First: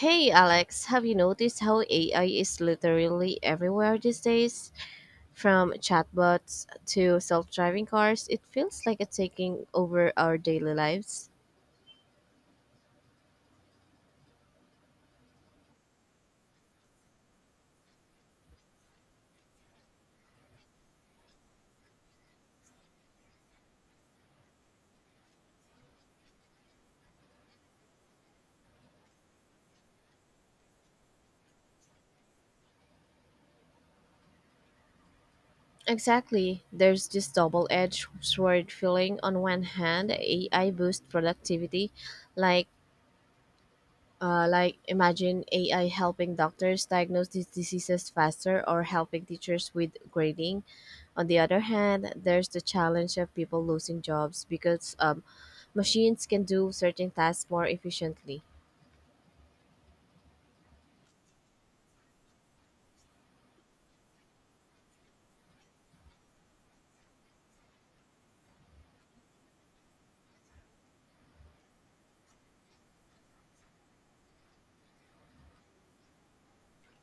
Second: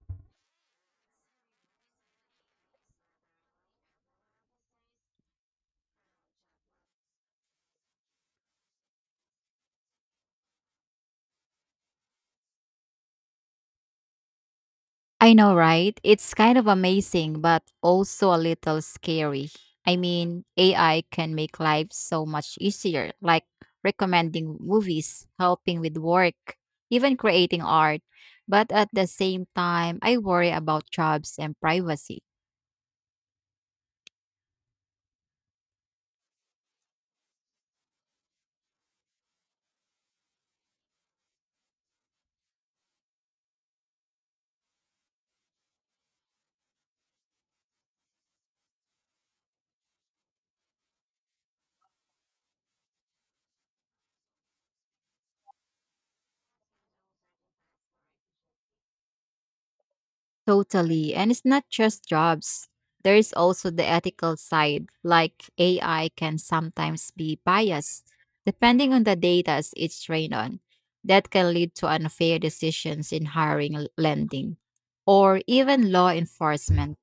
Hey Alex, have you noticed how AI is literally everywhere these days? From chatbots to self driving cars, it feels like it's taking over our daily lives. I know, right? It's kind of amazing, but also a little scary. I mean, AI can make life so much easier, like recommending movies, helping with work, even creating art. But at the same time, I worry about jobs and privacy. Exactly. There's this double edged sword feeling. On one hand, AI boosts productivity, like like imagine AI helping doctors diagnose these diseases faster or helping teachers with grading. On the other hand, there's the challenge of people losing jobs because machines can do certain tasks more efficiently. Totally. And it's not just jobs. There is also the ethical side, like AI can sometimes be biased depending on the data it's trained on. That can lead to unfair decisions in hiring, lending, or even law enforcement.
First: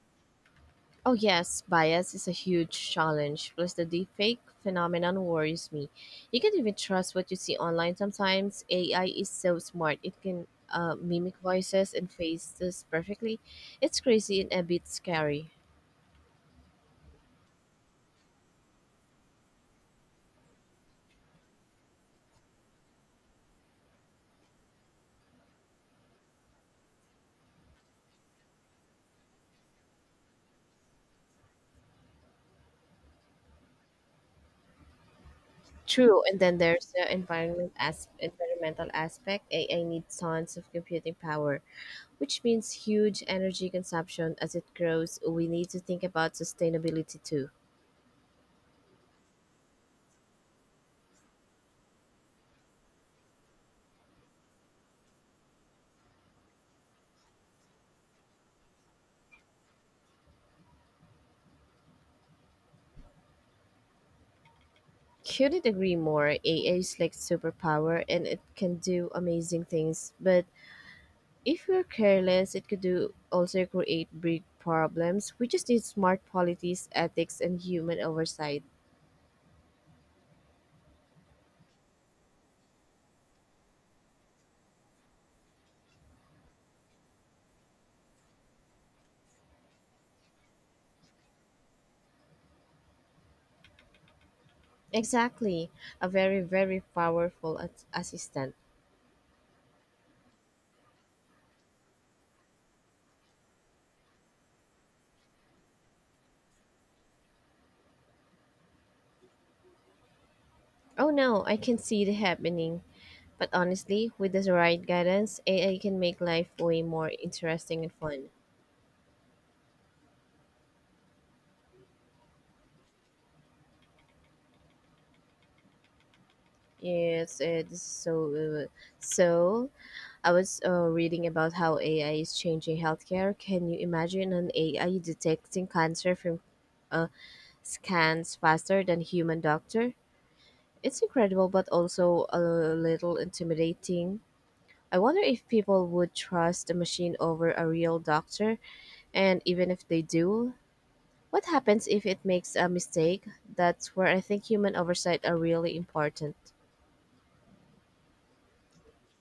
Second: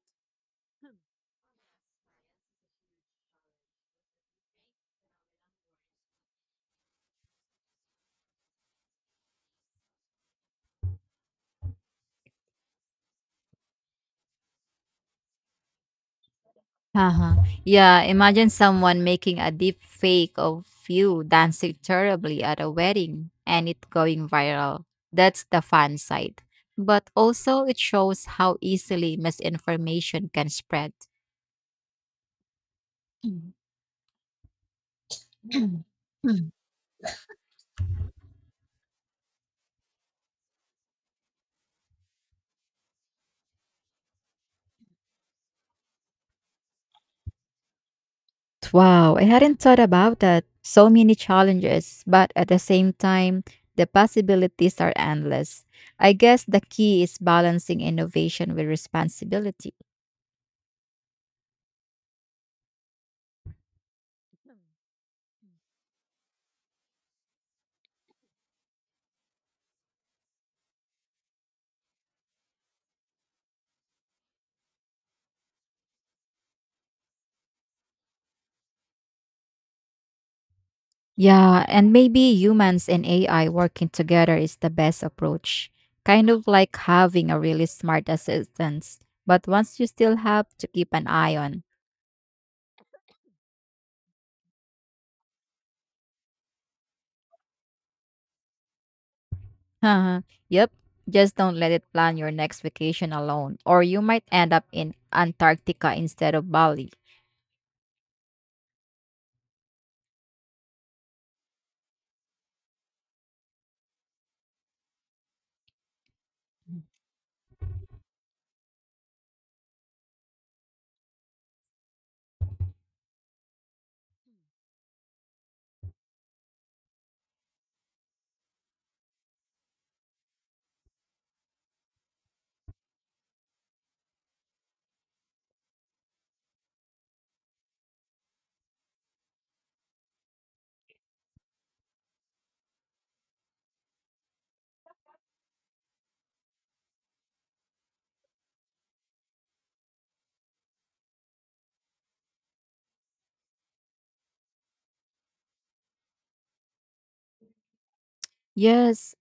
Oh, yes, bias is a huge challenge. Plus, the deepfake phenomenon worries me. You can't even trust what you see online sometimes. AI is so smart, it can mimic voices and faces perfectly. It's crazy and a bit scary. Uh-huh. Yeah, imagine someone making a deep fake of you dancing terribly at a wedding and it going viral. That's the fun side. But also, it shows how easily misinformation can spread. Mm. True, and then there's the environment as environmental aspect. AI needs tons of computing power, which means huge energy consumption as it grows. We need to think about sustainability too. Wow, I hadn't thought about that. So many challenges, but at the same time, the possibilities are endless. I guess the key is balancing innovation with responsibility. Mm. Mm. Couldn't agree more. AI is like superpower and it can do amazing things, but if we're careless, it could do also create big problems. We just need smart policies, ethics, and human oversight. Yeah, and maybe humans and AI working together is the best approach. Kind of like having a really smart assistant, but once you still have to keep an eye on. Exactly, a very, very powerful assistant. Uh-huh. Yep. Just don't let it plan your next vacation alone, or you might end up in Antarctica instead of Bali. Oh no, I can see it happening. But honestly, with the right guidance, AI can make life way more interesting and fun. Yes, it is so. So I was reading about how AI is changing healthcare. Can you imagine an AI detecting cancer from uh, scans faster than human doctor? It's incredible, but also a little intimidating. I wonder if people would trust a machine over a real doctor, and even if they do, what happens if it makes a mistake? That's where I think human oversight are really important. Yes.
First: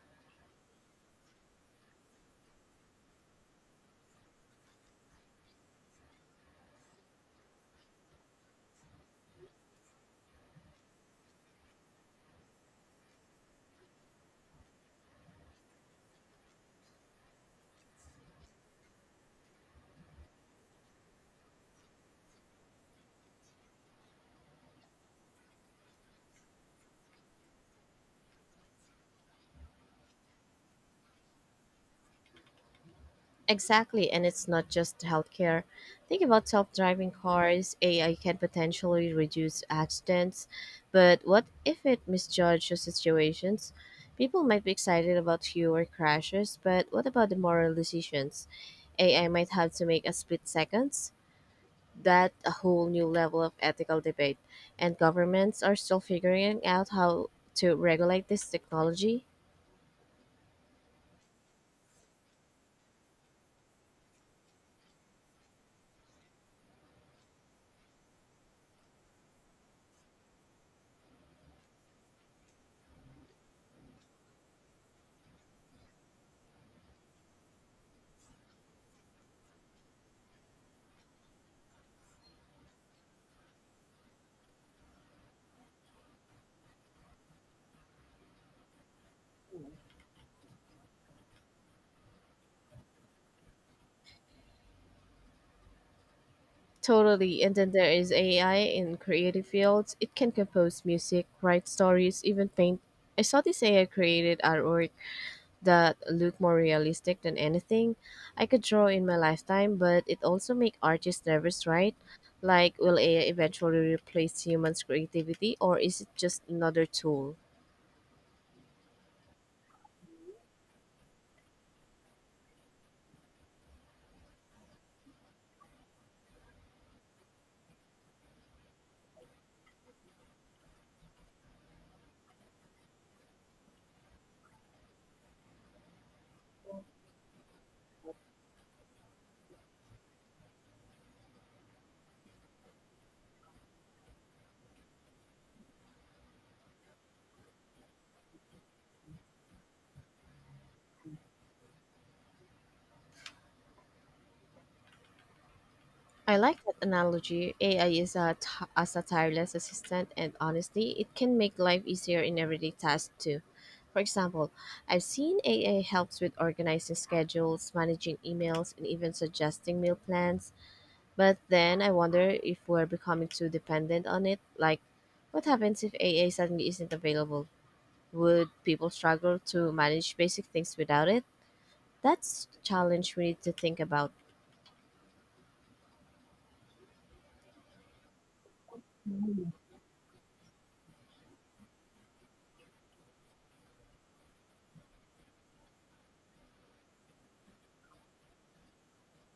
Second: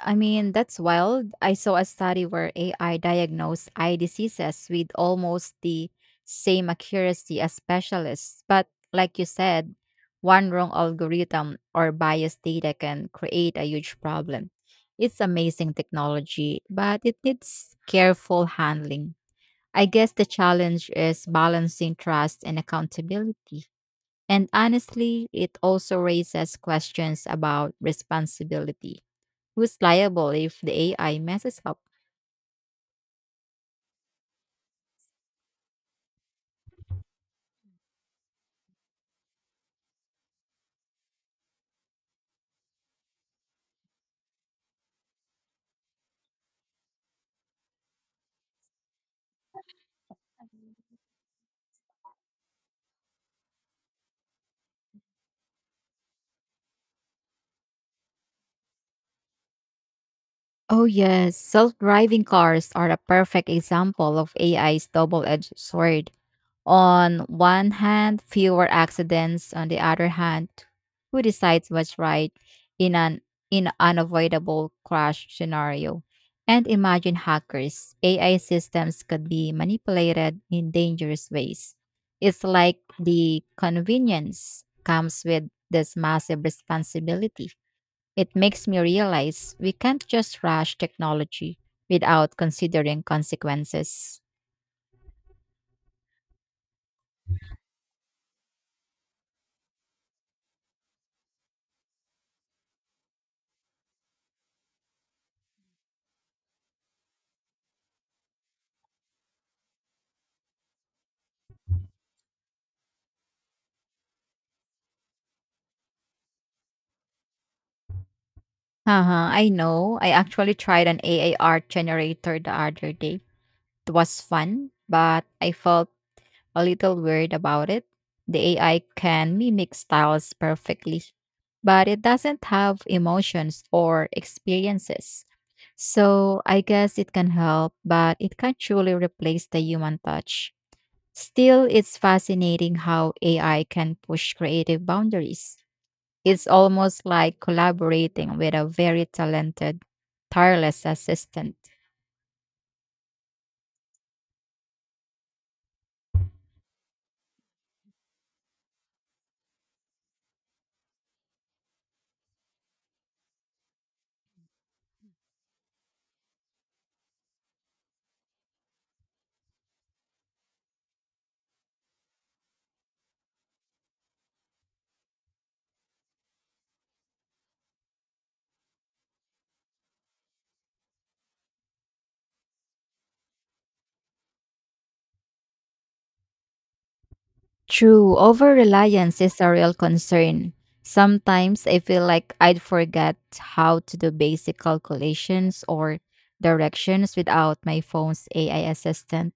I mean, that's wild. I saw a study where AI diagnosed eye diseases with almost the same accuracy as specialists. But like you said, one wrong algorithm or biased data can create a huge problem. It's amazing technology, but it needs careful handling. I guess the challenge is balancing trust and accountability. And honestly, it also raises questions about responsibility. Who's liable if the AI messes up? Exactly, and it's not just healthcare. Think about self driving cars. AI can potentially reduce accidents, but what if it misjudges situations? People might be excited about fewer crashes, but what about the moral decisions? AI might have to make a split seconds. That a whole new level of ethical debate, and governments are still figuring out how to regulate this technology. Oh, yes. Self driving cars are a perfect example of AI's double edged sword. On one hand, fewer accidents. On the other hand, who decides what's right in an in unavoidable crash scenario? And imagine hackers. AI systems could be manipulated in dangerous ways. It's like the convenience comes with this massive responsibility. It makes me realize we can't just rush technology without considering consequences. Totally. And then there is AI in creative fields. It can compose music, write stories, even paint. I saw this AI created artwork that looked more realistic than anything I could draw in my lifetime, but it also make artists nervous, right? Like, will AI eventually replace humans' creativity, or is it just another tool? Uh-huh, I know. I actually tried an AI art generator the other day. It was fun, but I felt a little weird about it. The AI can mimic styles perfectly, but it doesn't have emotions or experiences. So I guess it can help, but it can't truly replace the human touch. Still, it's fascinating how AI can push creative boundaries. It's almost like collaborating with a very talented, tireless assistant. I like that analogy. AI is as a tireless assistant, and honestly, it can make life easier in everyday tasks too. For example, I've seen AI helps with organizing schedules, managing emails, and even suggesting meal plans. But then I wonder if we're becoming too dependent on it. Like, what happens if AI suddenly isn't available? Would people struggle to manage basic things without it? That's a challenge we need to think about. True, over reliance is a real concern. Sometimes I feel like I'd forget how to do basic calculations or directions without my phone's AI assistant.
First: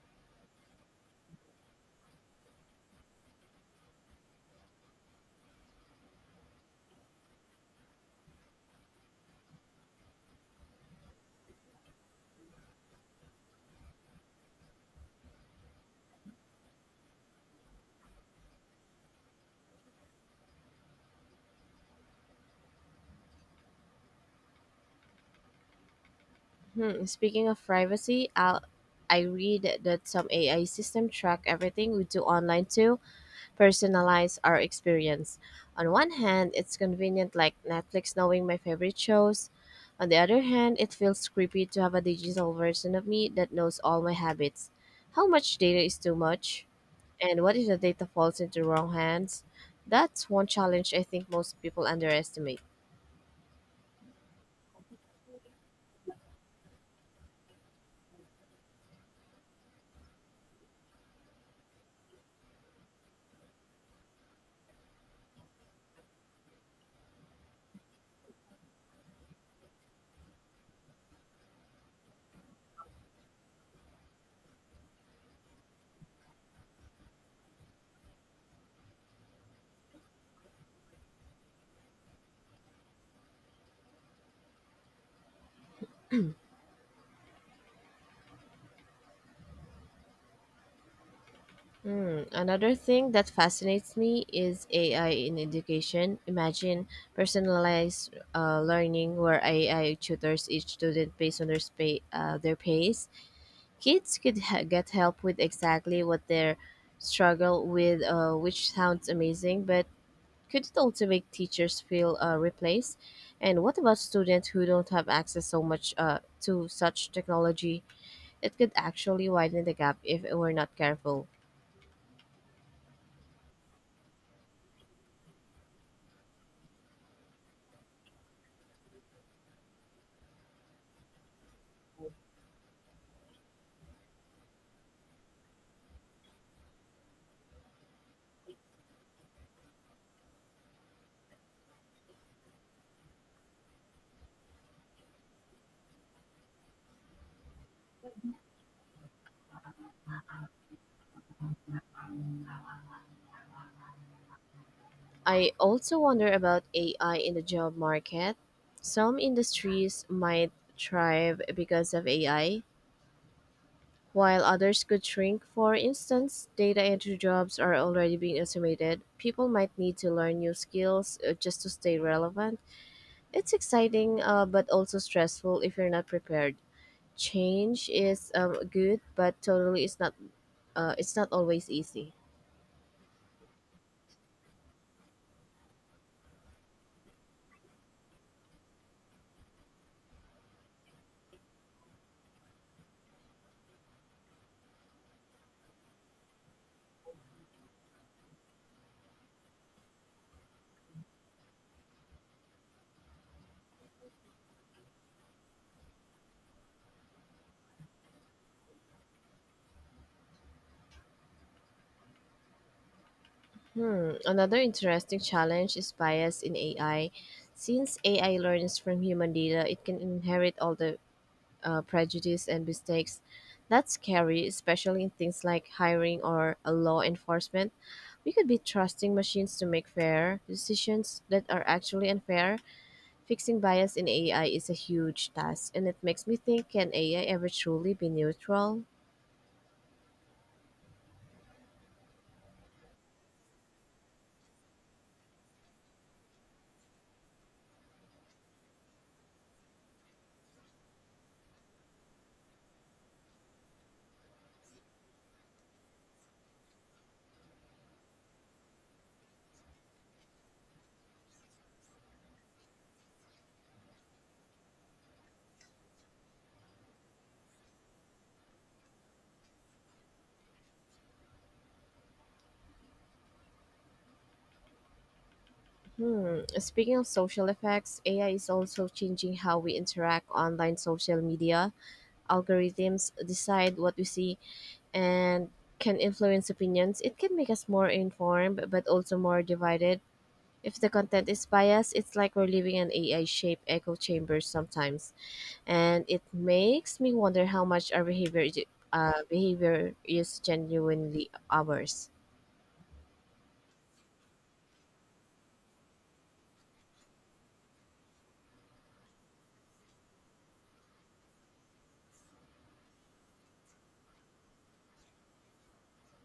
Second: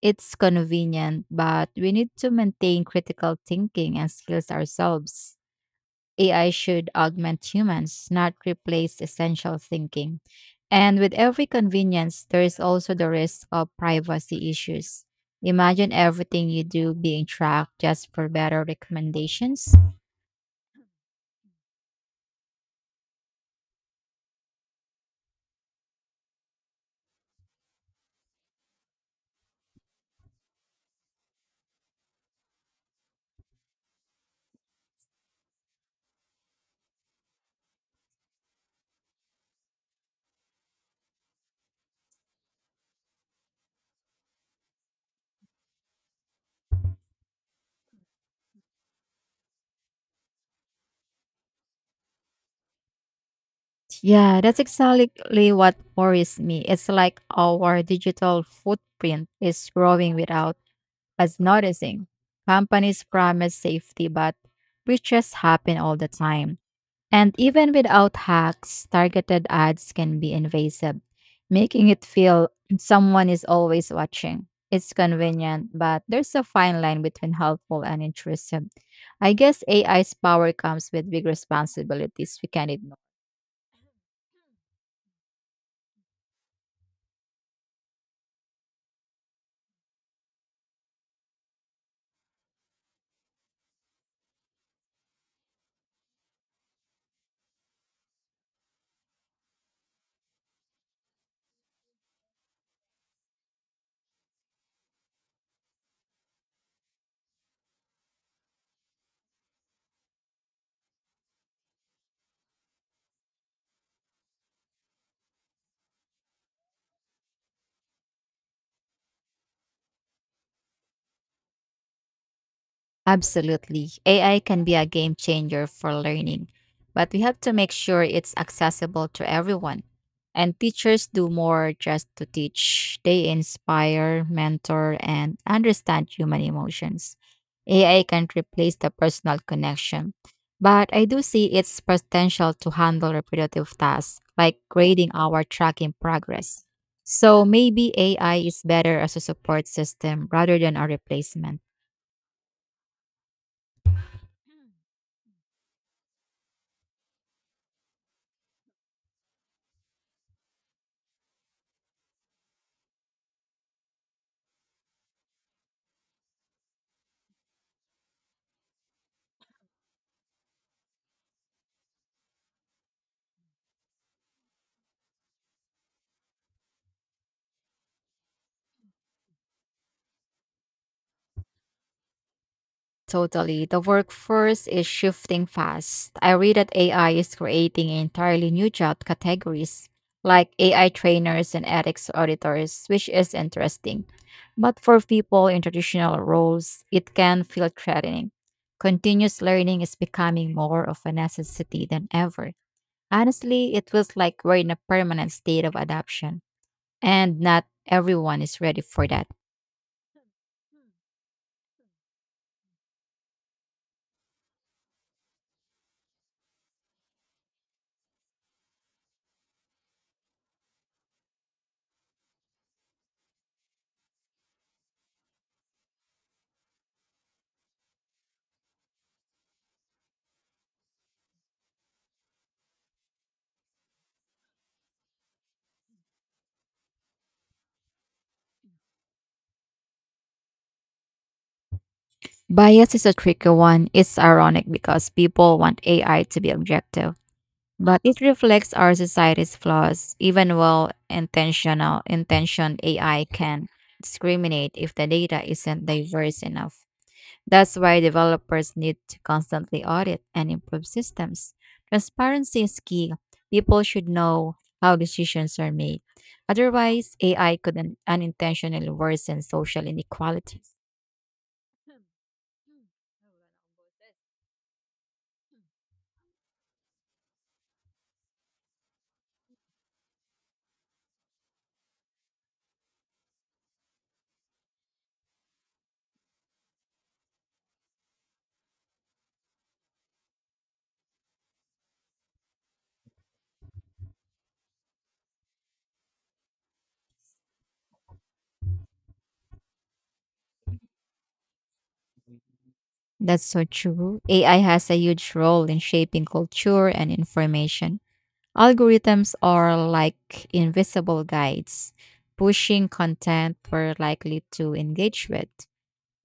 It's convenient, but we need to maintain critical thinking and skills ourselves. AI should augment humans, not replace essential thinking. And with every convenience, there is also the risk of privacy issues. Imagine everything you do being tracked just for better recommendations. Hmm, speaking of privacy, I read that some AI system track everything we do online to personalize our experience. On one hand, it's convenient like Netflix knowing my favorite shows. On the other hand, it feels creepy to have a digital version of me that knows all my habits. How much data is too much? And what if the data falls into wrong hands? That's one challenge I think most people underestimate. Yeah, that's exactly what worries me. It's like our digital footprint is growing without us noticing. Companies promise safety, but breaches happen all the time. And even without hacks, targeted ads can be invasive, making it feel someone is always watching. It's convenient, but there's a fine line between helpful and intrusive. I guess AI's power comes with big responsibilities we can ignore. Hmm, another thing that fascinates me is AI in education. Imagine personalized learning where AI tutors each student based on their pace. Kids could get help with exactly what they struggle with, which sounds amazing, but could it also make teachers feel replaced? And what about students who don't have access so much to such technology? It could actually widen the gap if we're not careful. Absolutely. AI can be a game changer for learning, but we have to make sure it's accessible to everyone. And teachers do more just to teach, they inspire, mentor, and understand human emotions. AI can't replace the personal connection, but I do see its potential to handle repetitive tasks like grading or tracking progress. So maybe AI is better as a support system rather than a replacement. I also wonder about AI in the job market. Some industries might thrive because of AI, while others could shrink. For instance, data entry jobs are already being automated. People might need to learn new skills just to stay relevant. It's exciting, but also stressful if you're not prepared. Change is good, but totally it's not. It's not always easy. Totally. The workforce is shifting fast. I read that AI is creating entirely new job categories, like AI trainers and ethics auditors, which is interesting. But for people in traditional roles, it can feel threatening. Continuous learning is becoming more of a necessity than ever. Honestly, it feels like we're in a permanent state of adaptation, and not everyone is ready for that. Hmm, another interesting challenge is bias in AI. Since AI learns from human data, it can inherit all the prejudice and mistakes. That's scary, especially in things like hiring or law enforcement. We could be trusting machines to make fair decisions that are actually unfair. Fixing bias in AI is a huge task, and it makes me think can AI ever truly be neutral? Bias is a tricky one. It's ironic because people want AI to be objective, but it reflects our society's flaws. Even well intentional intentioned AI can discriminate if the data isn't diverse enough. That's why developers need to constantly audit and improve systems. Transparency is key. People should know how decisions are made. Otherwise, AI could unintentionally worsen social inequalities. Hmm. Speaking of social effects, AI is also changing how we interact online social media. Algorithms decide what we see and can influence opinions. It can make us more informed, but also more divided. If the content is biased, it's like we're living in an AI shaped echo chamber sometimes. And it makes me wonder how much our behavior is genuinely ours. That's so true. AI has a huge role in shaping culture and information. Algorithms are like invisible guides, pushing content we're likely to engage with.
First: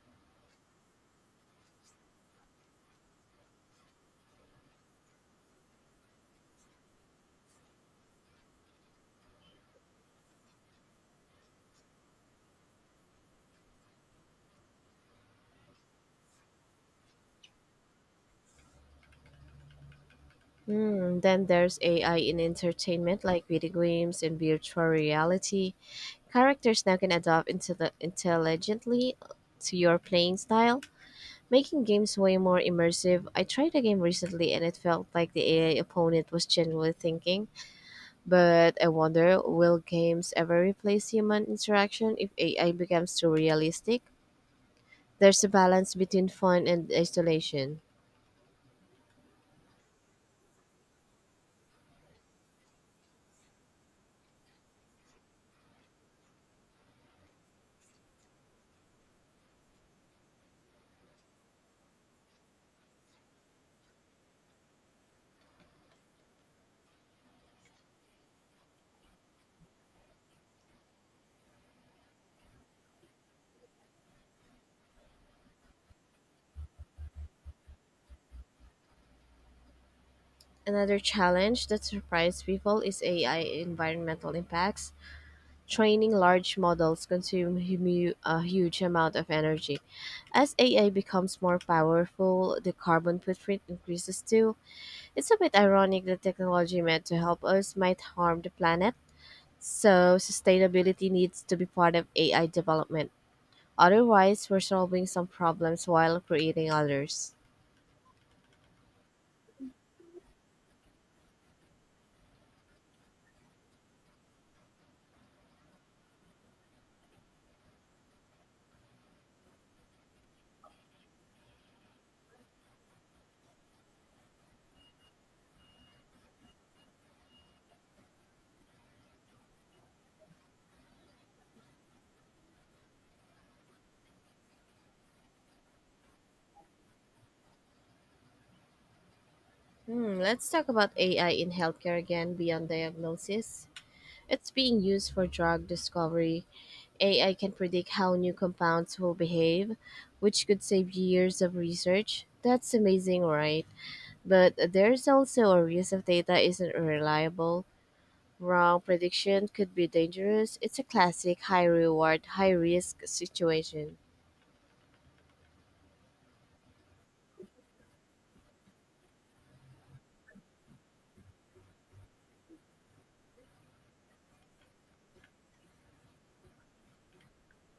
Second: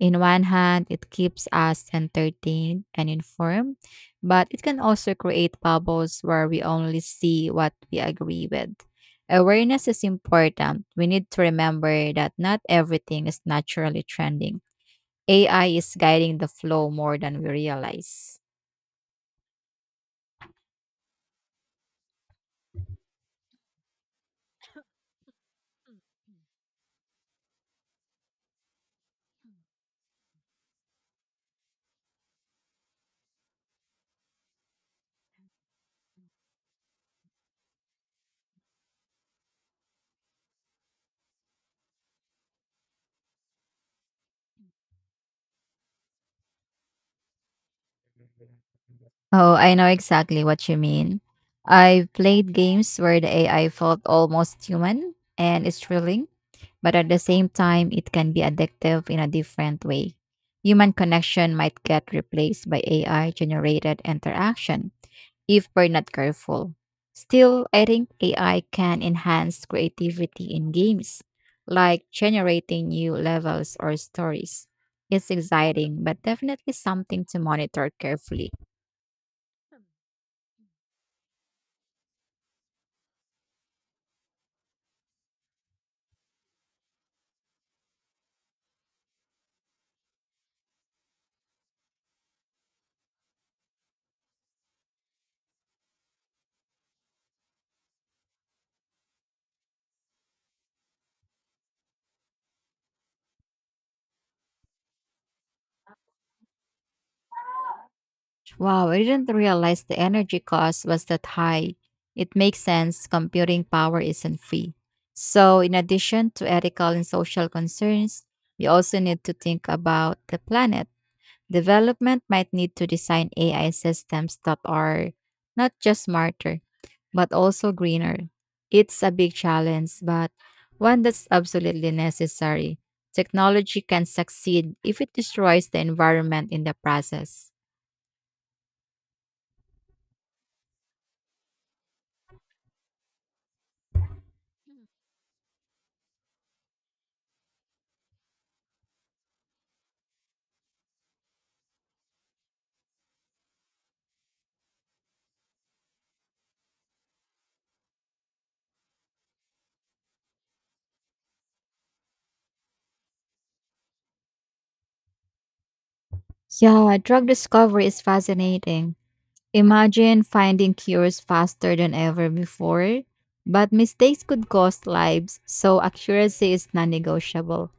In one hand, it keeps us entertained and informed, but it can also create bubbles where we only see what we agree with. Awareness is important. We need to remember that not everything is naturally trending. AI is guiding the flow more than we realize. Hmm, then there's AI in entertainment, like video games and virtual reality. Characters now can adapt intelligently to your playing style, making games way more immersive. I tried a game recently and it felt like the AI opponent was genuinely thinking, but I wonder will games ever replace human interaction if AI becomes too realistic? There's a balance between fun and isolation. Oh, I know exactly what you mean. I've played games where the AI felt almost human and it's thrilling, but at the same time, it can be addictive in a different way. Human connection might get replaced by AI generated interaction, if we're not careful. Still, I think AI can enhance creativity in games, like generating new levels or stories. It's exciting, but definitely something to monitor carefully. Another challenge that surprised people is AI environmental impacts. Training large models consume a huge amount of energy. As AI becomes more powerful, the carbon footprint increases too. It's a bit ironic that technology meant to help us might harm the planet. So, sustainability needs to be part of AI development. Otherwise, we're solving some problems while creating others. Wow, I didn't realize the energy cost was that high. It makes sense, computing power isn't free. So, in addition to ethical and social concerns, we also need to think about the planet. Development might need to design AI systems that are not just smarter, but also greener. It's a big challenge, but one that's absolutely necessary. Technology can succeed if it destroys the environment in the process. Hmm, let's talk about AI in healthcare again beyond diagnosis. It's being used for drug discovery, AI can predict how new compounds will behave, which could save years of research. That's amazing, right? But there's also a risk if data isn't reliable. Wrong prediction could be dangerous. It's a classic high reward, high risk situation. Yeah, drug discovery is fascinating. Imagine finding cures faster than ever before, but mistakes could cost lives, so accuracy is non negotiable.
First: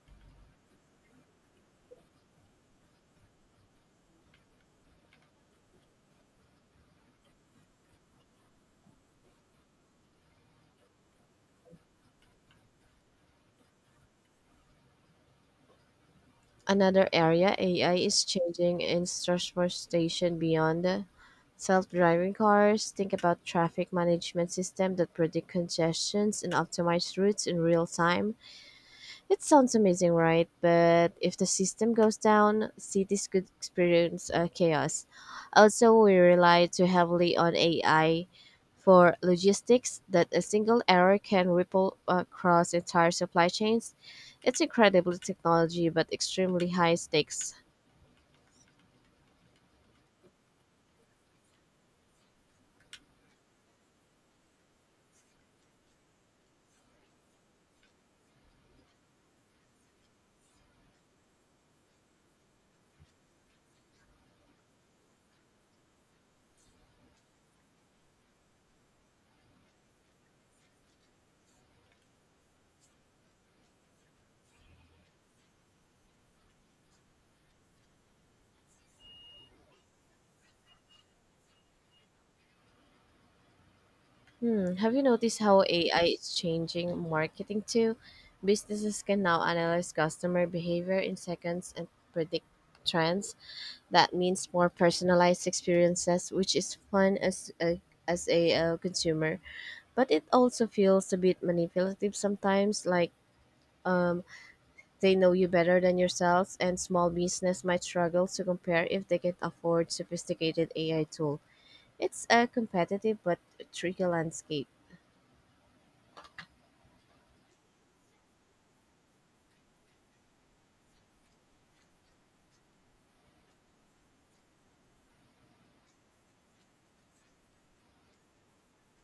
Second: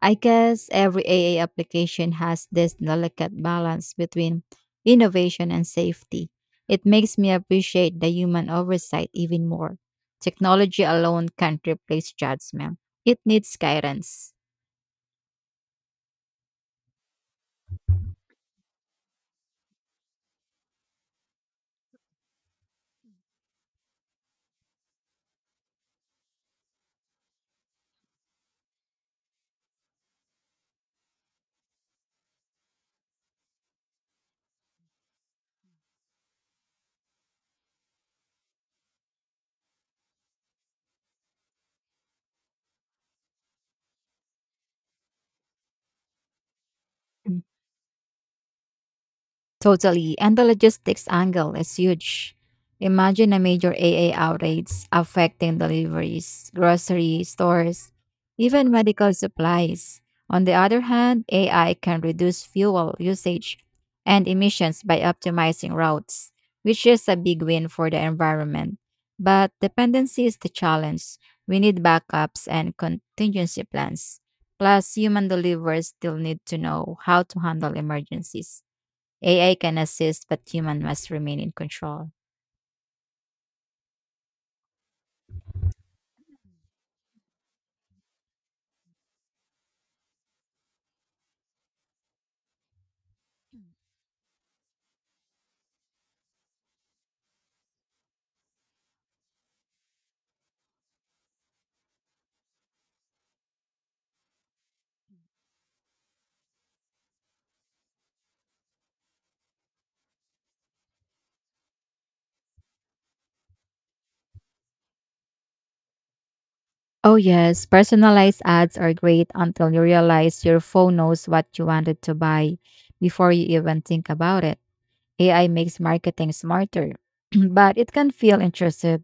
I guess every AA application has this delicate balance between innovation and safety. It makes me appreciate the human oversight even more. Technology alone can't replace judgment, it needs guidance. Another area AI is changing is transportation beyond self-driving cars. Think about traffic management system that predict congestions and optimize routes in real time. It sounds amazing, right? But if the system goes down, cities could experience chaos. Also, we rely too heavily on AI for logistics that a single error can ripple across entire supply chains. It's incredible technology, but extremely high stakes. Totally. And the logistics angle is huge. Imagine a major AA outage affecting deliveries, grocery stores, even medical supplies. On the other hand, AI can reduce fuel usage and emissions by optimizing routes, which is a big win for the environment. But dependency is the challenge. We need backups and contingency plans. Plus, human deliverers still need to know how to handle emergencies. AI can assist, but human must remain in control. Hmm. Have you noticed how AI is changing marketing too? Businesses can now analyze customer behavior in seconds and predict trends. That means more personalized experiences, which is fun as a consumer, but it also feels a bit manipulative sometimes. Like um, they know you better than yourselves, and small business might struggle to compare if they can afford sophisticated AI tool. It's a competitive but tricky landscape. Oh, yes, personalized ads are great until you realize your phone knows what you wanted to buy before you even think about it. AI makes marketing smarter, but it can feel intrusive.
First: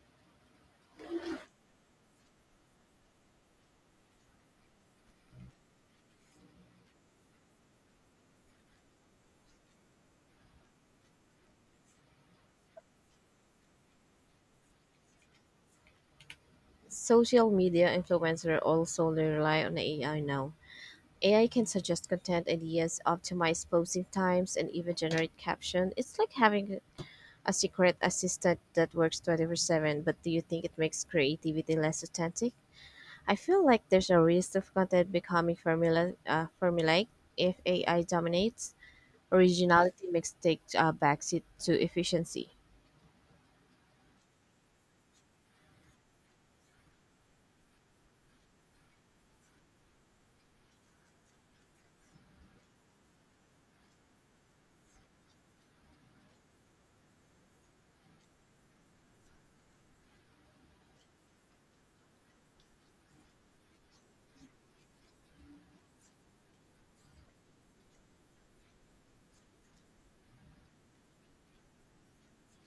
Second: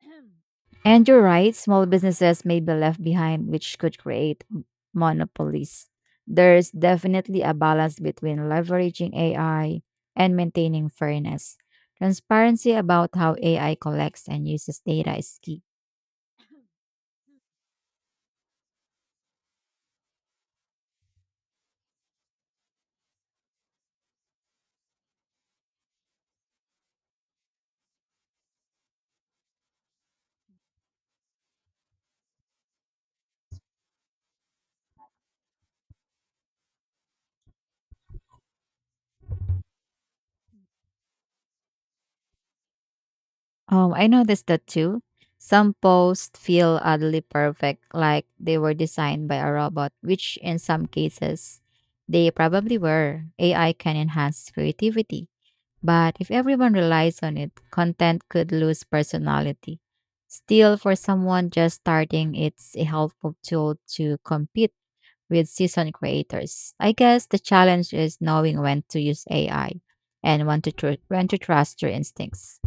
And you're right, small businesses may be left behind, which could create monopolies. There's definitely a balance between leveraging AI and maintaining fairness. Transparency about how AI collects and uses data is key. Social media influencers also rely on AI now. AI can suggest content ideas, optimize posting times, and even generate caption. It's like having a secret assistant that works 24/7, but do you think it makes creativity less authentic? I feel like there's a risk of content becoming formulaic if AI dominates. Originality makes take a backseat to efficiency. I noticed that too. Some posts feel oddly perfect, like they were designed by a robot, which in some cases they probably were. AI can enhance creativity. But if everyone relies on it, content could lose personality. Still, for someone just starting, it's a helpful tool to compete with seasoned creators. I guess the challenge is knowing when to use AI and when to trust your instincts.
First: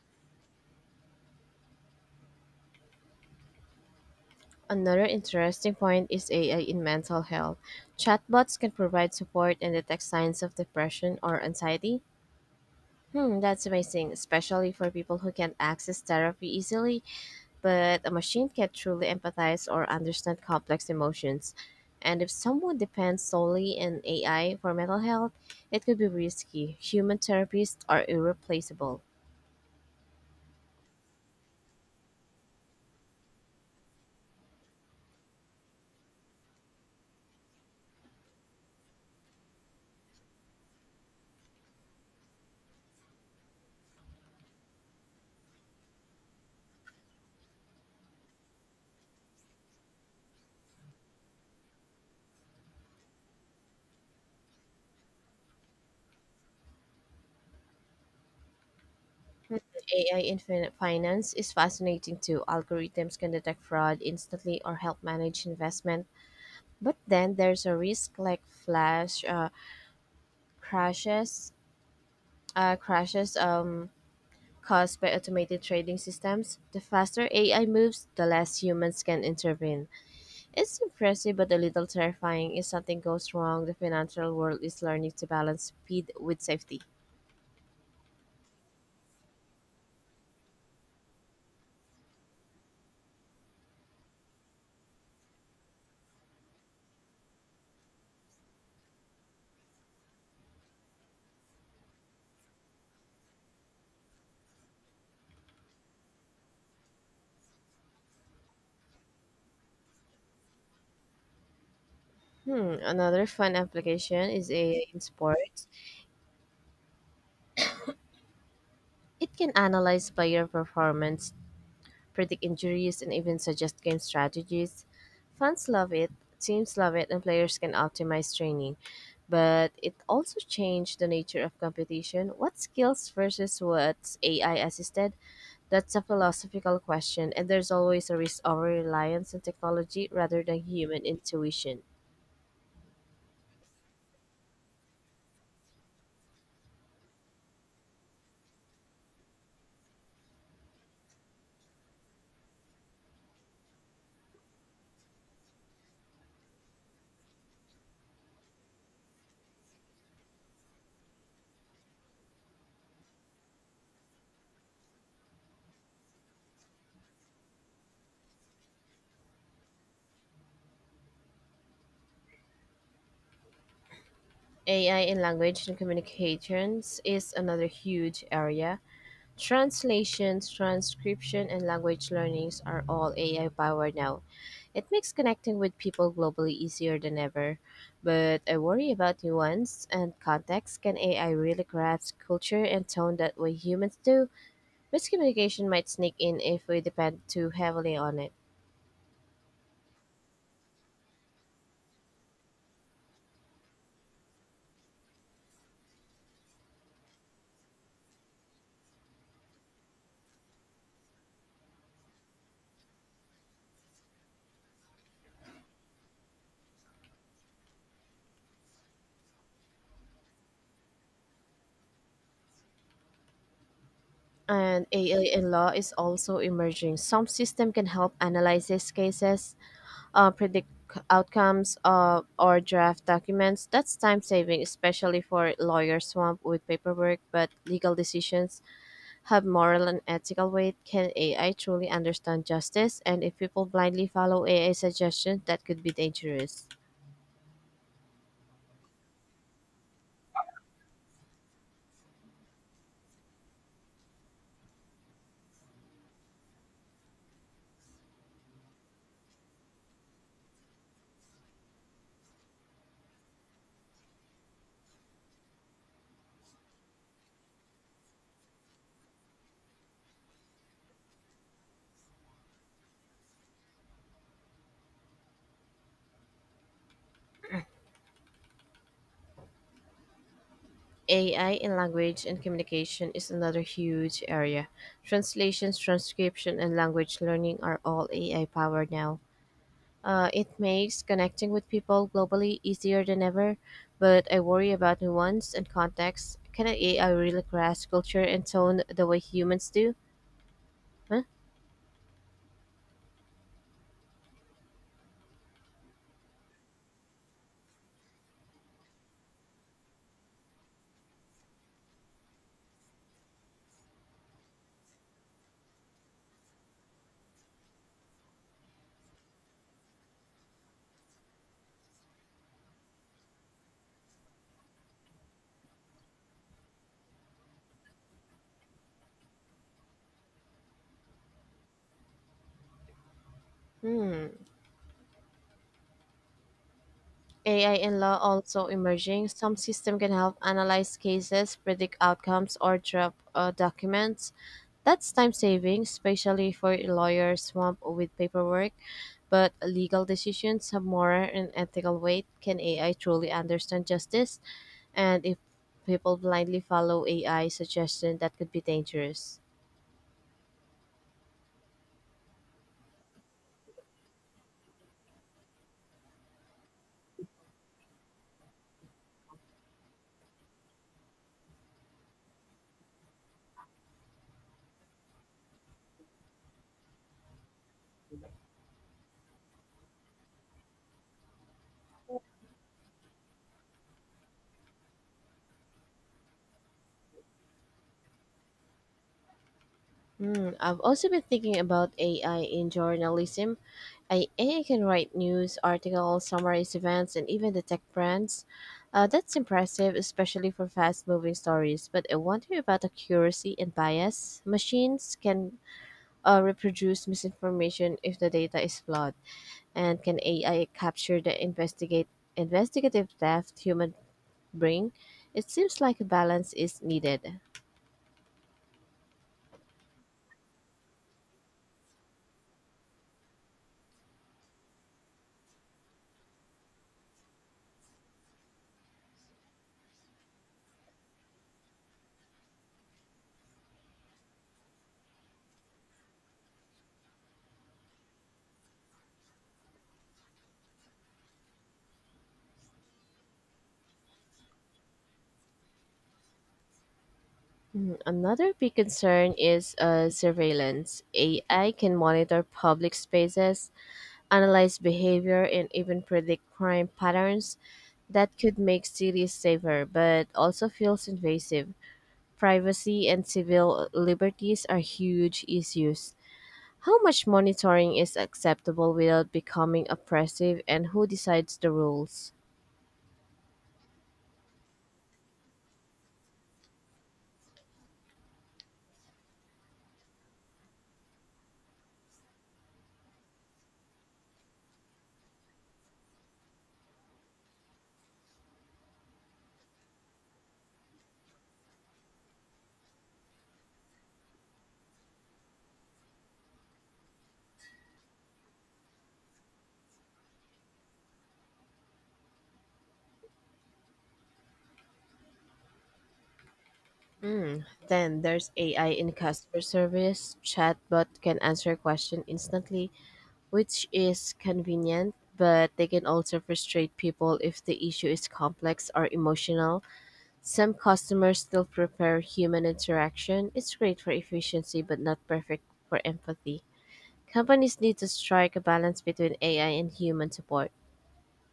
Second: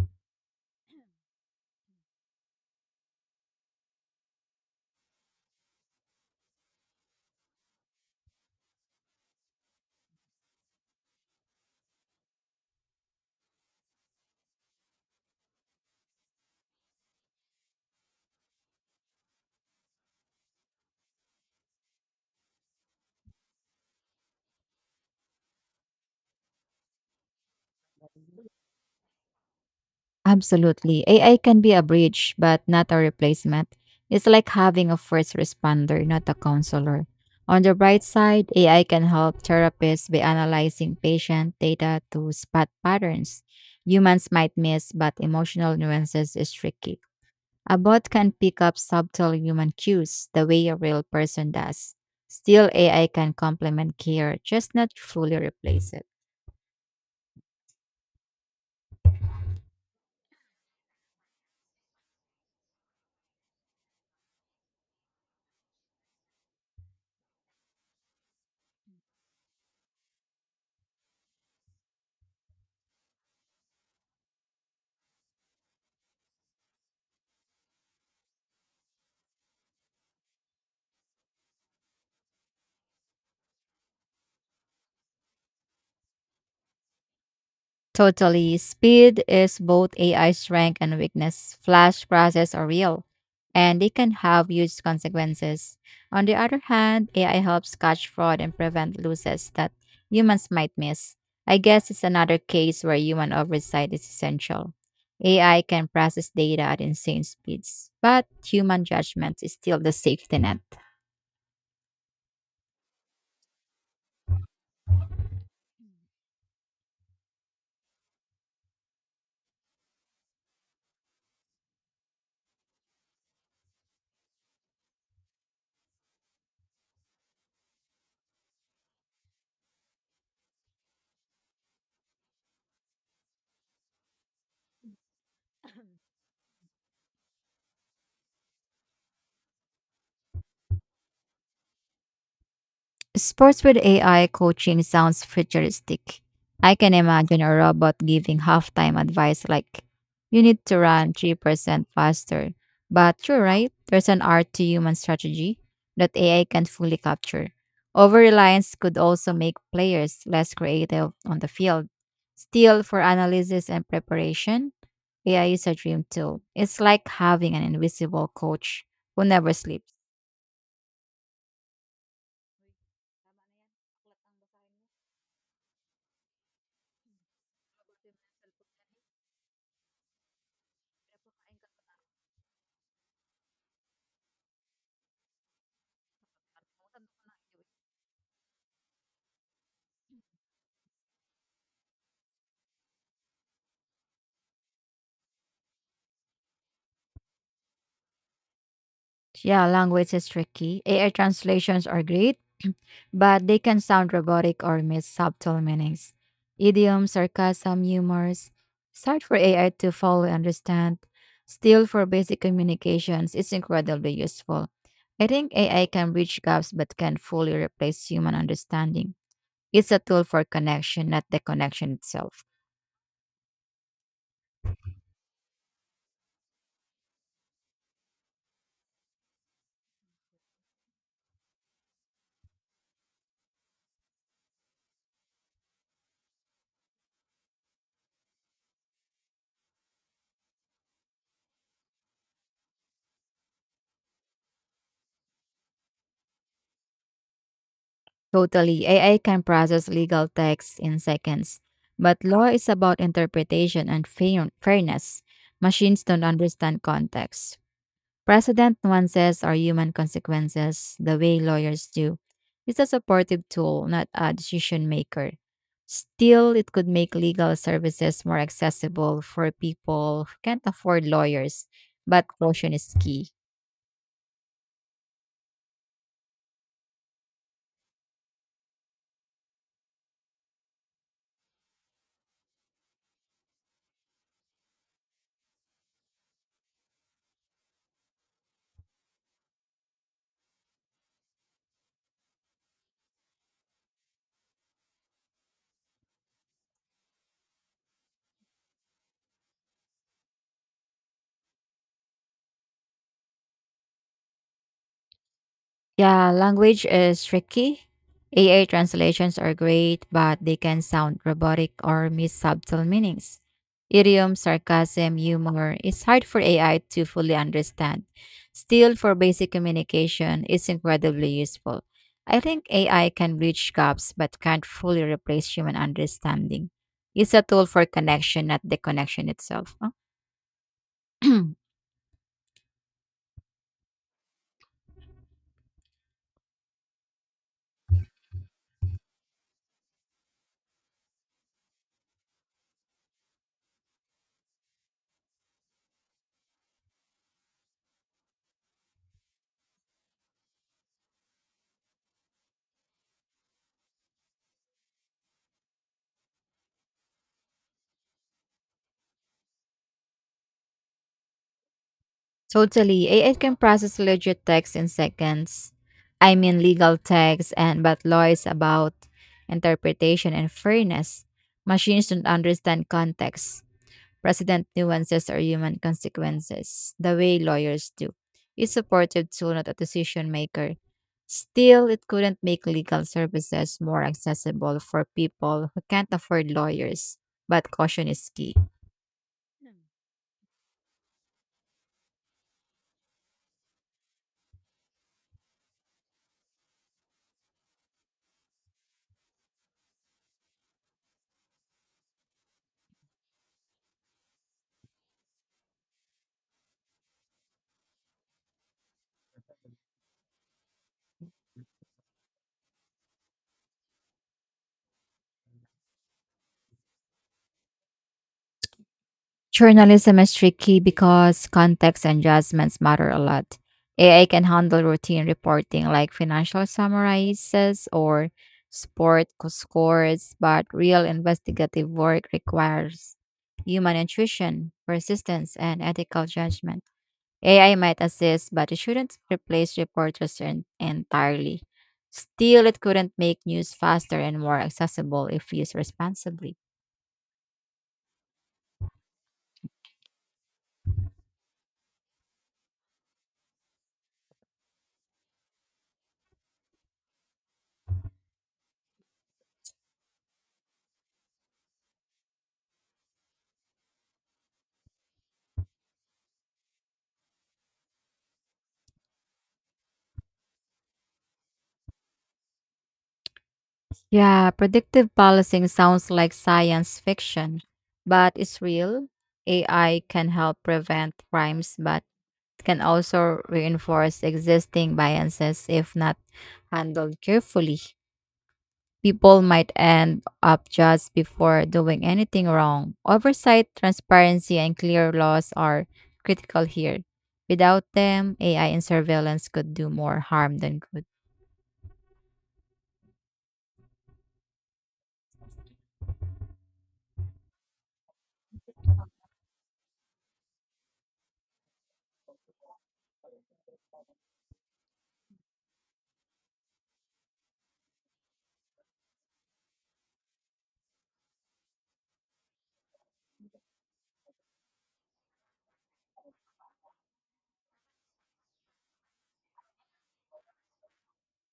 Another interesting point is AI in mental health. Chatbots can provide support and detect signs of depression or anxiety. Hmm, that's amazing, especially for people who can't access therapy easily, but a machine can't truly empathize or understand complex emotions. And if someone depends solely on AI for mental health, it could be risky. Human therapists are irreplaceable. Absolutely. AI can be a bridge, but not a replacement. It's like having a first responder, not a counselor. On the bright side, AI can help therapists by analyzing patient data to spot patterns humans might miss, but emotional nuances is tricky. A bot can pick up subtle human cues the way a real person does. Still, AI can complement care, just not fully replace it. AI in finance is fascinating too. Algorithms can detect fraud instantly or help manage investment. But then there's a risk like flash uh, crashes, uh, crashes um, caused by automated trading systems. The faster AI moves, the less humans can intervene. It's impressive but a little terrifying. If something goes wrong, the financial world is learning to balance speed with safety. Totally. Speed is both AI's strength and weakness. Flash crashes are real, and they can have huge consequences. On the other hand, AI helps catch fraud and prevent losses that humans might miss. I guess it's another case where human oversight is essential. AI can process data at insane speeds, but human judgment is still the safety net. Hmm, another fun application is AI in sports. It can analyze player performance, predict injuries, and even suggest game strategies. Fans love it, teams love it, and players can optimize training. But it also changed the nature of competition. What skills versus what's AI assisted? That's a philosophical question, and there's always a risk of reliance on technology rather than human intuition. Sports with AI coaching sounds futuristic. I can imagine a robot giving halftime advice like, you need to run 3% faster. But you're right, there's an art to human strategy that AI can not fully capture. Over reliance could also make players less creative on the field. Still, for analysis and preparation, AI is a dream tool. It's like having an invisible coach who never sleeps. AI in language and communications is another huge area. Translations, transcription, and language learnings are all AI powered now. It makes connecting with people globally easier than ever. But I worry about nuance and context. Can AI really grasp culture and tone that way humans do? Miscommunication might sneak in if we depend too heavily on it. Yeah, language is tricky. AI translations are great but they can sound robotic or miss subtle meanings. Idioms, sarcasm, humors. It's hard for AI to fully understand. Still, for basic communications, it's incredibly useful. I think AI can bridge gaps but can fully replace human understanding. It's a tool for connection, not the connection itself. And AI in law is also emerging. Some system can help analyze these cases, predict outcomes, or draft documents. That's time saving, especially for lawyers swamped with paperwork. But legal decisions have moral and ethical weight. Can AI truly understand justice? And if people blindly follow AI suggestions, that could be dangerous. Totally, AI can process legal texts in seconds. But law is about interpretation and fairness. Machines don't understand context. Precedent nuances are human consequences, the way lawyers do. It's a supportive tool, not a decision maker. Still, it could make legal services more accessible for people who can't afford lawyers, but caution is key. AI in language and communication is another huge area. Translations, transcription, and language learning are all AI powered now. It makes connecting with people globally easier than ever, but I worry about nuance and context. Can AI really grasp culture and tone the way humans do? Huh? Yeah, language is tricky. AI translations are great, but they can sound robotic or miss subtle meanings. Idiom, sarcasm, humor is hard for AI to fully understand. Still, for basic communication, it's incredibly useful. I think AI can bridge gaps but can't fully replace human understanding. It's a tool for connection, not the connection itself. Hmm. AI in law also emerging. Some system can help analyze cases, predict outcomes, or draft documents. That's time saving, especially for lawyers swamped with paperwork. But legal decisions have moral and ethical weight. Can AI truly understand justice? And if people blindly follow AI suggestion, that could be dangerous. Totally. AI can process legit text in seconds. Legal text, and but law is about interpretation and fairness. Machines don't understand context, precedent nuances or human consequences the way lawyers do. It's supportive tool, not a decision maker. Still, it couldn't make legal services more accessible for people who can't afford lawyers, but caution is key. Hmm, I've also been thinking about AI in journalism. AI can write news, articles, summarize events, and even detect brands. That's impressive, especially for fast moving stories. But I wonder about accuracy and bias. Machines can reproduce misinformation if the data is flawed. And can AI capture the investigate investigative depth human bring? It seems like a balance is needed. Journalism is tricky because context and judgments matter a lot. AI can handle routine reporting like financial summarizes or scores, but real investigative work requires human intuition, persistence, and ethical judgment. AI might assist, but it shouldn't replace entirely. Still, it couldn't make news faster and more accessible if used responsibly. Mm, another big concern is surveillance. AI can monitor public spaces, analyze behavior, and even predict crime patterns that could make cities safer, but also feels invasive. Privacy and civil liberties are huge issues. How much monitoring is acceptable without becoming oppressive, and who decides the rules? Yeah, predictive policing sounds like science fiction, but it's real. AI can help prevent crimes, but can also reinforce existing biases if not handled carefully. People might end up just before doing anything wrong. Oversight, transparency, and clear laws are critical here. Without them, AI and surveillance could do more harm than good. Mm. Then there's AI in customer service. Chatbot can answer question instantly, which is convenient, but they can also frustrate people if the issue is complex or emotional. Some customers still prefer human interaction. It's great for efficiency, but not perfect for empathy. Companies need to strike a balance between AI and human support.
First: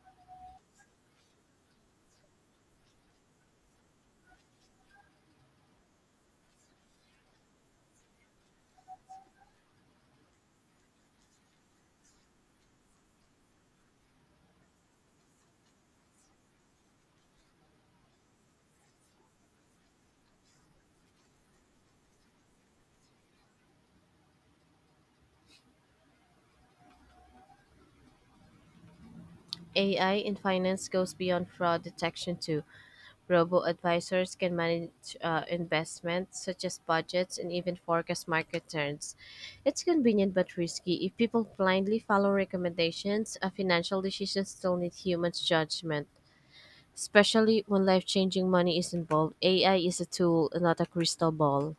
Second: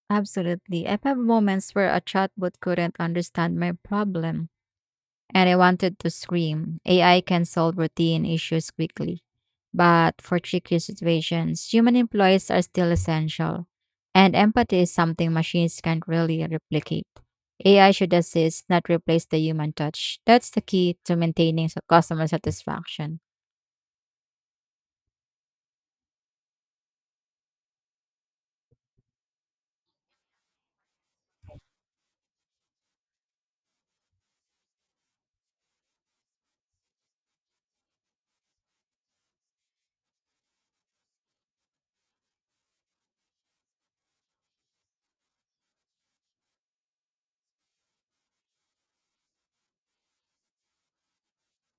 Absolutely. I've had moments where a chatbot couldn't understand my problem and I wanted to scream. AI can solve routine issues quickly, but for tricky situations, human employees are still essential, and empathy is something machines can't really replicate. AI should assist, not replace the human touch. That's the key to maintaining customer satisfaction. AI in finance goes beyond fraud detection too. Robo advisors can manage investments such as budgets and even forecast market turns. It's convenient but risky. If people blindly follow recommendations, financial decisions still need human judgment, especially when life changing money is involved. AI is a tool, not a crystal ball.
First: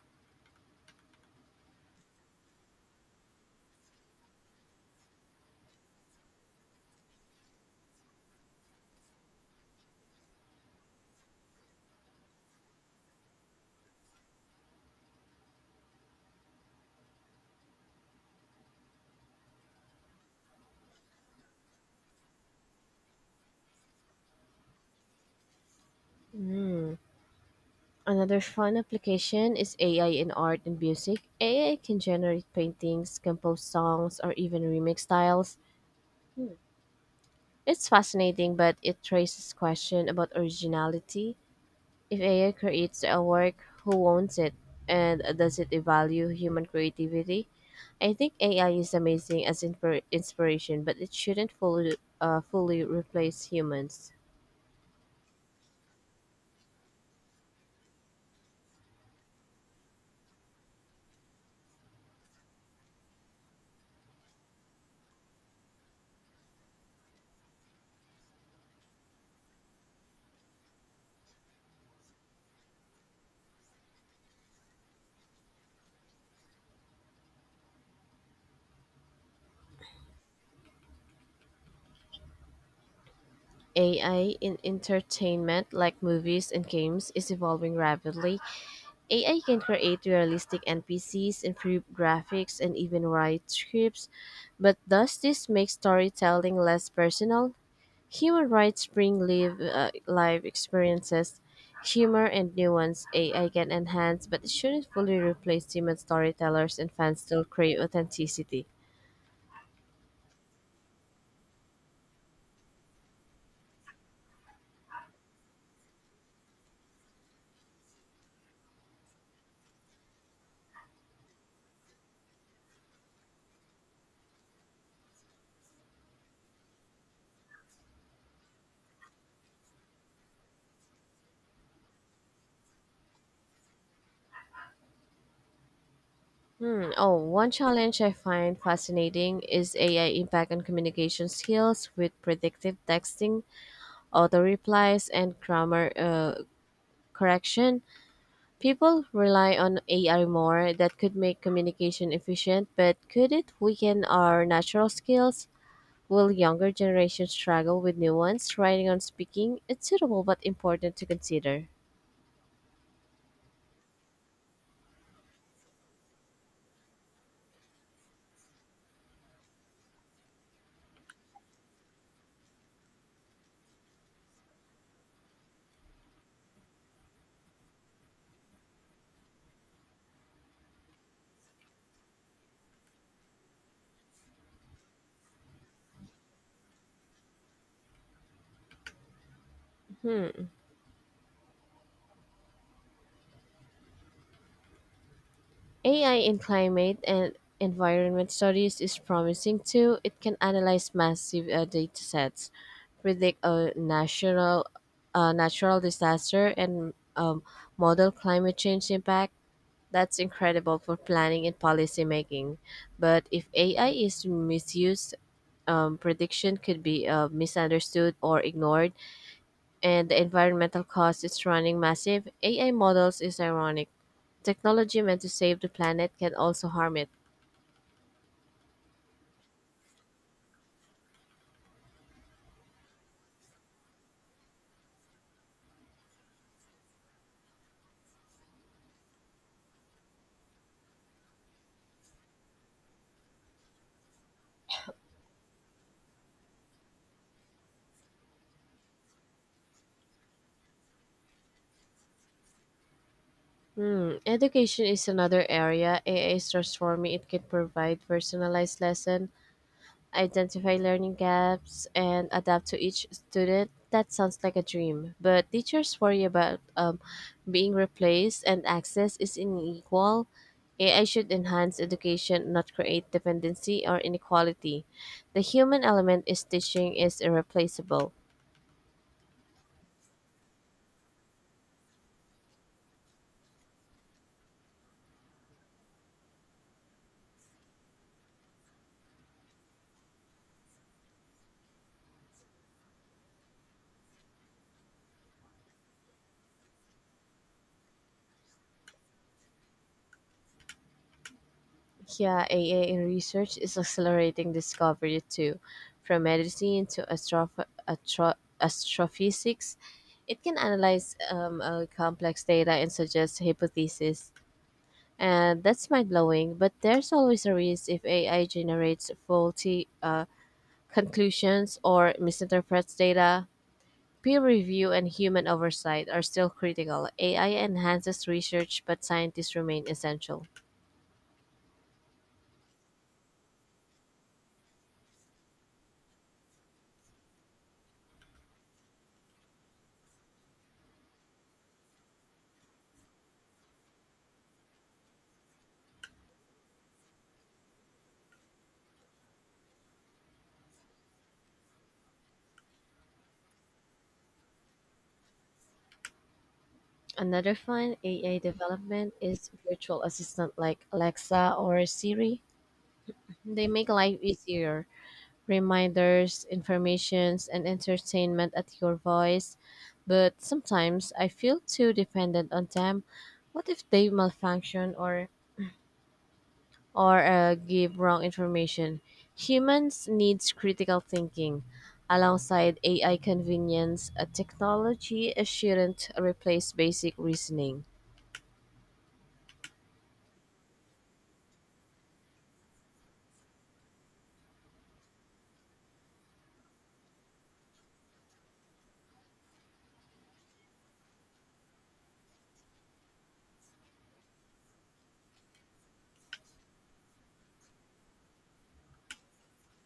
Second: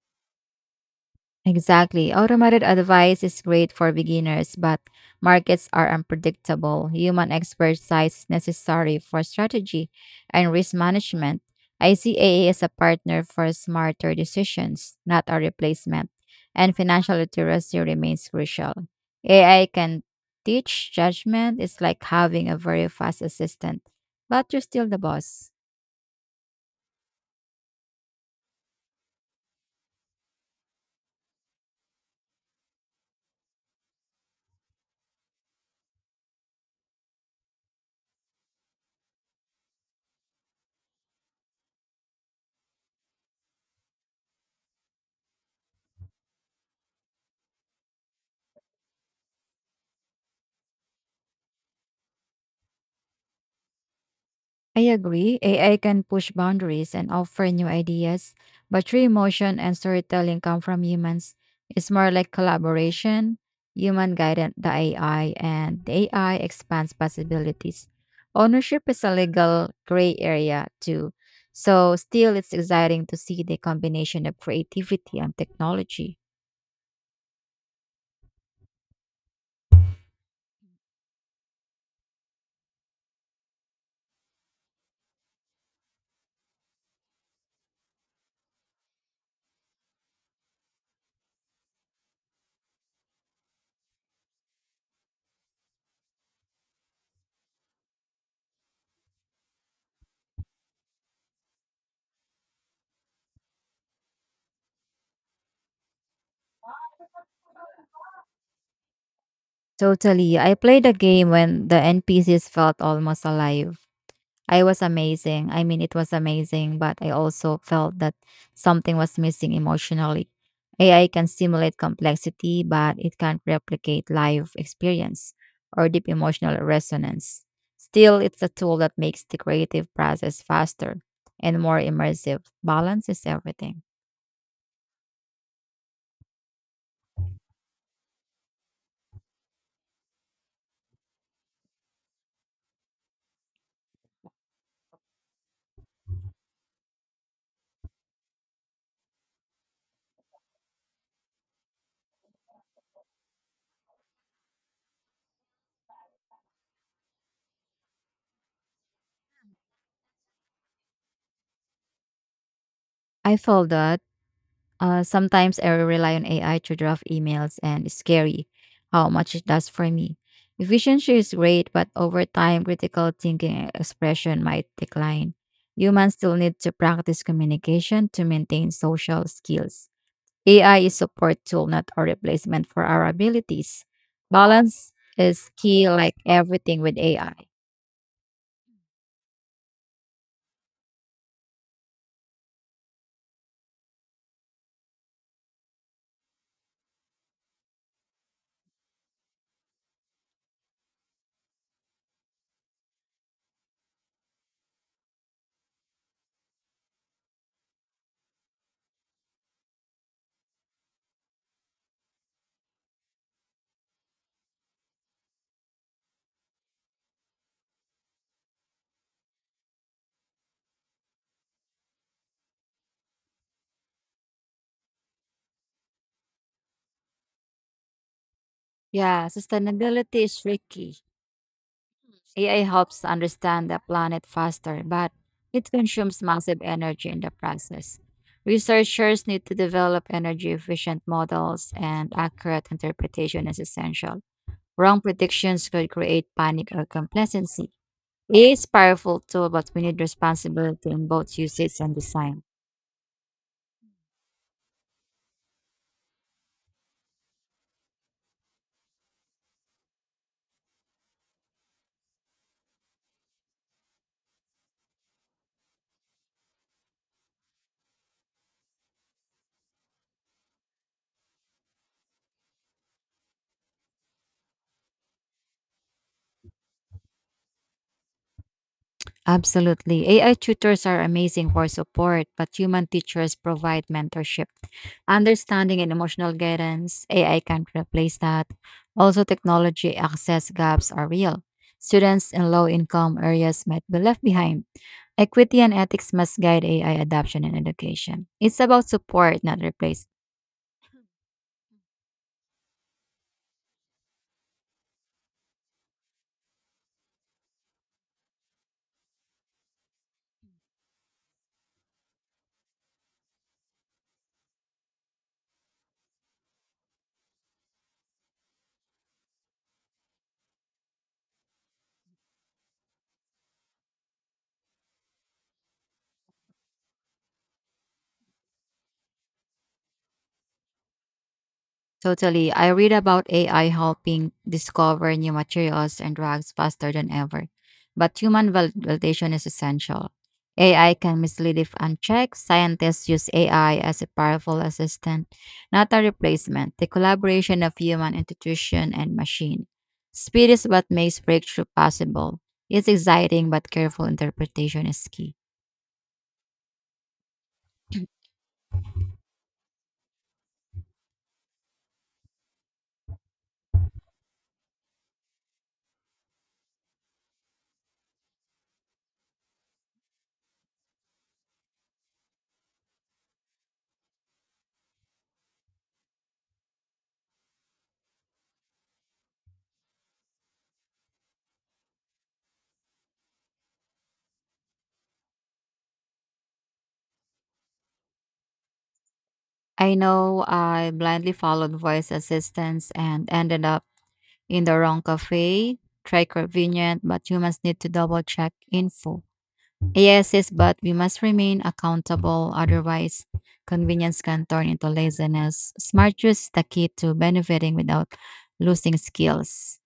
Exactly. Automated advice is great for beginners, but markets are unpredictable. Human expertise is necessary for strategy and risk management. I see AA as a partner for smarter decisions, not a replacement. And financial literacy remains crucial. AI can teach judgment. It's like having a very fast assistant, but you're still the boss. Mm. Another fun application is AI in art and music. AI can generate paintings, compose songs, or even remix styles. It's fascinating, but it raises question about originality. If AI creates a work, who owns it? And does it devalue human creativity? I think AI is amazing as inspiration, but it shouldn't fully, fully replace humans. I agree. AI can push boundaries and offer new ideas, but true emotion and storytelling come from humans. It's more like collaboration. Human guided the AI, and the AI expands possibilities. Ownership is a legal gray area, too. So, still, it's exciting to see the combination of creativity and technology. AI in entertainment, like movies and games, is evolving rapidly. AI can create realistic NPCs, improve graphics, and even write scripts. But does this make storytelling less personal? Human rights bring live, live experiences, humor, and nuance AI can enhance, but it shouldn't fully replace human storytellers, and fans still crave authenticity. Totally. I played a game when the NPCs felt almost alive. I was amazing. I mean, it was amazing, but I also felt that something was missing emotionally. AI can simulate complexity, but it can't replicate live experience or deep emotional resonance. Still, it's a tool that makes the creative process faster and more immersive. Balance is everything. Hmm. Oh, one challenge I find fascinating is AI impact on communication skills with predictive texting, auto replies, and grammar correction. People rely on AI more. That could make communication efficient, but could it weaken our natural skills? Will younger generations struggle with nuance, writing, and speaking? It's suitable but important to consider. I felt that. Sometimes I rely on AI to draft emails, and it's scary how much it does for me. Efficiency is great, but over time, critical thinking and expression might decline. Humans still need to practice communication to maintain social skills. AI is support tool, not a replacement for our abilities. Balance is key, like everything with AI. Hmm. AI in climate and environment studies is promising too. It can analyze massive data sets, predict a natural disaster, and model climate change impact. That's incredible for planning and policy making. But if AI is misused, prediction could be misunderstood or ignored, and the environmental cost is running massive. AI models is ironic. Technology meant to save the planet can also harm it. Yeah, sustainability is tricky. AI helps understand the planet faster, but it consumes massive energy in the process. Researchers need to develop energy efficient models, and accurate interpretation is essential. Wrong predictions could create panic or complacency. AI is powerful tool, but we need responsibility in both usage and design. Hmm. Education is another area AI is transforming. It can provide personalized lesson, identify learning gaps, and adapt to each student. That sounds like a dream, but teachers worry about being replaced and access is unequal. AI should enhance education, not create dependency or inequality. The human element is teaching is irreplaceable. Absolutely. AI tutors are amazing for support, but human teachers provide mentorship. Understanding and emotional guidance, AI can't replace that. Also, technology access gaps are real. Students in low income areas might be left behind. Equity and ethics must guide AI adoption in education. It's about support, not replace. Yeah, AI in research is accelerating discovery too. From medicine to astrophysics, it can analyze complex data and suggest hypotheses. And that's mind blowing, but there's always a risk if AI generates faulty conclusions or misinterprets data. Peer review and human oversight are still critical. AI enhances research, but scientists remain essential. Totally. I read about AI helping discover new materials and drugs faster than ever. But validation is essential. AI can mislead if unchecked. Scientists use AI as a powerful assistant, not a replacement. The collaboration of human institution and machine. Speed is what makes breakthrough possible. It's exciting, but careful interpretation is key. Another fun AI development is virtual assistant like Alexa or Siri. They make life easier. Reminders, informations, and entertainment at your voice. But sometimes I feel too dependent on them. What if they malfunction or give wrong information? Humans needs critical thinking. Alongside AI convenience, a technology shouldn't replace basic reasoning. I know I blindly followed voice assistants and ended up in the wrong cafe. Try convenient, but humans need to double check info. AI says, but we must remain accountable, otherwise, convenience can turn into laziness. Smart use is the key to benefiting without losing skills.